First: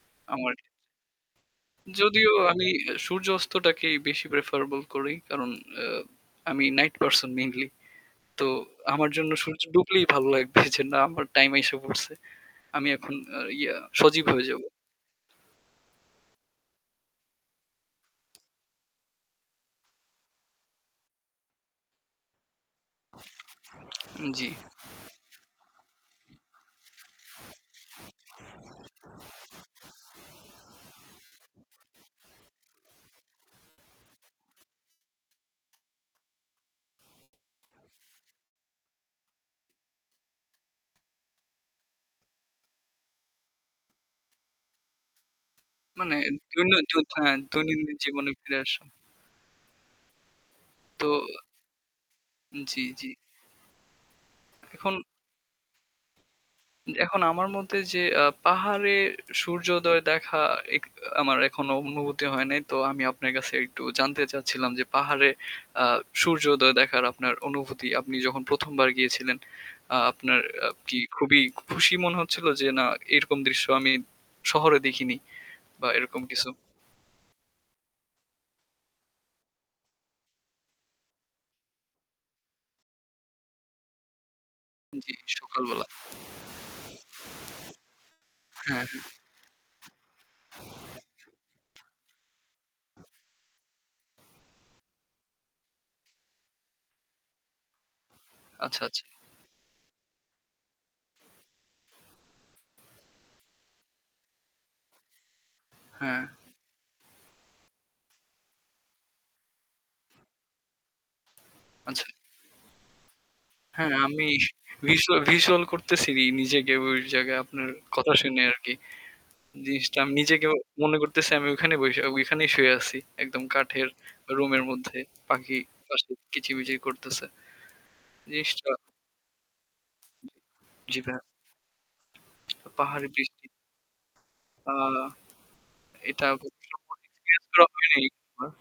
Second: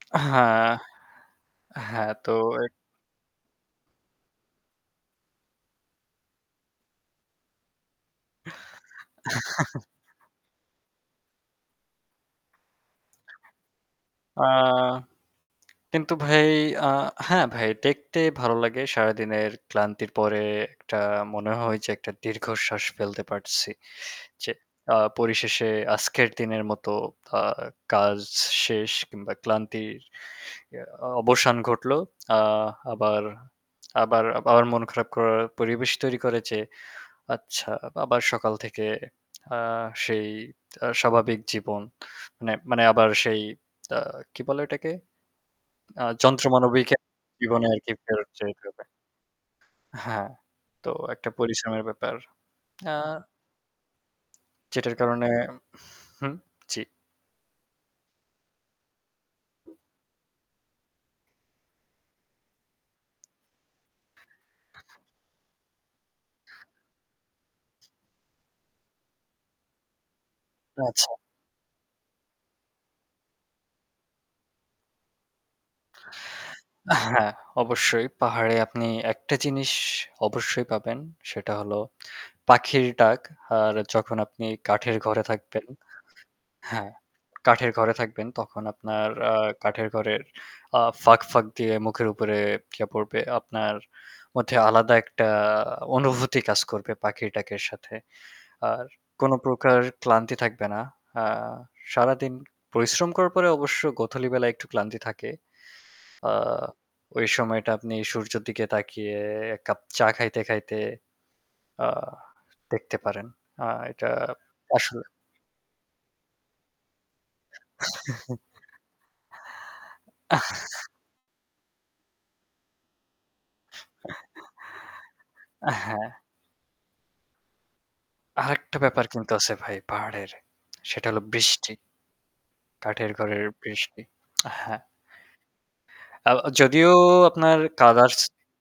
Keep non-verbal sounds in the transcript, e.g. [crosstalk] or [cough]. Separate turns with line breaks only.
আহা
আমার ক্ষেত্রে
হ্যাঁ তো
যদিও
এ
আমি সূর্য অস্তটাকেই বেশি প্রেফারেবল করি। কারণ আ আমি নাইট পারসন মেইনলি। তো আমার জন্য সূর্য ডুবলেই ভালো
[chuckles]
লাগবে যে না আমার টাইম আইসা পড়ছে। আমি এখন আ ইয়া সজীব
আ
হয়ে যাবো।
কিন্তু ভাই আ হ্যাঁ ভাই দেখতে ভালো লাগে সারাদিনের ক্লান্তির পরে একটা মনে হয় যে একটা দীর্ঘশ্বাস ফেলতে পারছি।
উম জ্বী।
যে আ পরিশেষে আজকের দিনের মতো আ কাজ শেষ কিংবা ক্লান্তির আ অবসান ঘটলো। [smacks lips] আ আবার, আবার [smacks lips] মন খারাপ করার পরিবেশ তৈরি করে যে আচ্ছা আবার সকাল থেকে আ সেই আ স্বাভাবিক জীবন মানে মানে আবার সেই আ কি বলে ওটাকে আ
মানে
যন্ত্র
দৈন
মানবিকে জীবনে
দৈনন্দিন
আরকি
হ্যাঁ
ফেরত
জীবনে ফিরে
যেতে
আসা।
হবে। আ হ্যাঁ। তো
তো
একটা পরিশ্রমের ব্যাপার।
জ্বী,
আ
জ্বী।
যেটার
এখন
কারণে হুম, জি।
এখন আমার মধ্যে যে আ পাহাড়ে সূর্যোদয় দেখা এক আমার এখনো অনুভূতি হয় নাই তো আমি আপনার কাছে একটু জানতে চাচ্ছিলাম যে পাহাড়ে আ সূর্যোদয় দেখার আপনার অনুভূতি আপনি যখন ১ম বার গিয়েছিলেন আ আপনার আ কি
আচ্ছা।
খুবই খুশি মনে হচ্ছিলো যে না এরকম দৃশ্য আমি শহরে দেখিনি বা এরকম কিছু?
আ হ্যাঁ অবশ্যই পাহাড়ে আপনি একটা জিনিস অবশ্যই পাবেন। সেটা হল পাখির ডাক। আর যখন আপনি কাঠের
জ্বী,
ঘরে থাকবেন
সকালবেলা।
হ্যাঁ কাঠের ঘরে থাকবেন তখন
হ্যাঁ,
আপনার
হ্যাঁ।
আ কাঠের ঘরের আ ফাঁক, ফাঁক দিয়ে মুখের উপরে ইয়া পড়বে। আপনার মধ্যে আলাদা একটা অনুভূতি কাজ করবে পাখির ডাকের সাথে।
আচ্ছা,
আর
আচ্ছা।
কোন প্রকার ক্লান্তি থাকবে না। আ সারাদিন পরিশ্রম করার পরে অবশ্য গোধুলী বেলায় একটু ক্লান্তি থাকে।
হ্যাঁ।
আ ওই সময়টা আপনি সূর্যর দিকে তাকিয়ে এক কাপ চা খাইতে খাইতে আ
আচ্ছা।
দেখতে পারেন। আ
হ্যাঁ
এটা
আমি
আসলে
ভিজুয়া ভিজুয়াল করতেছি নিজেকে ওই জায়গায় আপনার কথা
[chuckles]
শুনে আরকি জিনিসটা আমি নিজেকে
[chuckles]
মনে করতেছি আমি ওখানেই বইসা ঐখানেই শুয়ে আছি। একদম কাঠের
[chuckles]
রুমের মধ্যে পাখি
আ
পাশে
হ্যাঁ।
কিচিমিচি করতেছে। নিশ্চয়।
আরেকটা ব্যাপার কিন্তু আছে ভাই
জ্বী,
পাহাড়ের।
জ্বী
সেটা
ভা
হল বৃষ্টি।
পাহাড়ে
কাঠের ঘরের
বৃষ্টি।
বৃষ্টি। আ
আ
হ্যাঁ।
এটা
আ
[unintelligible]
আ
এক্সপেরিয়েন্স
যদিও আপনার
করা হয়নি।
কালার্স
আ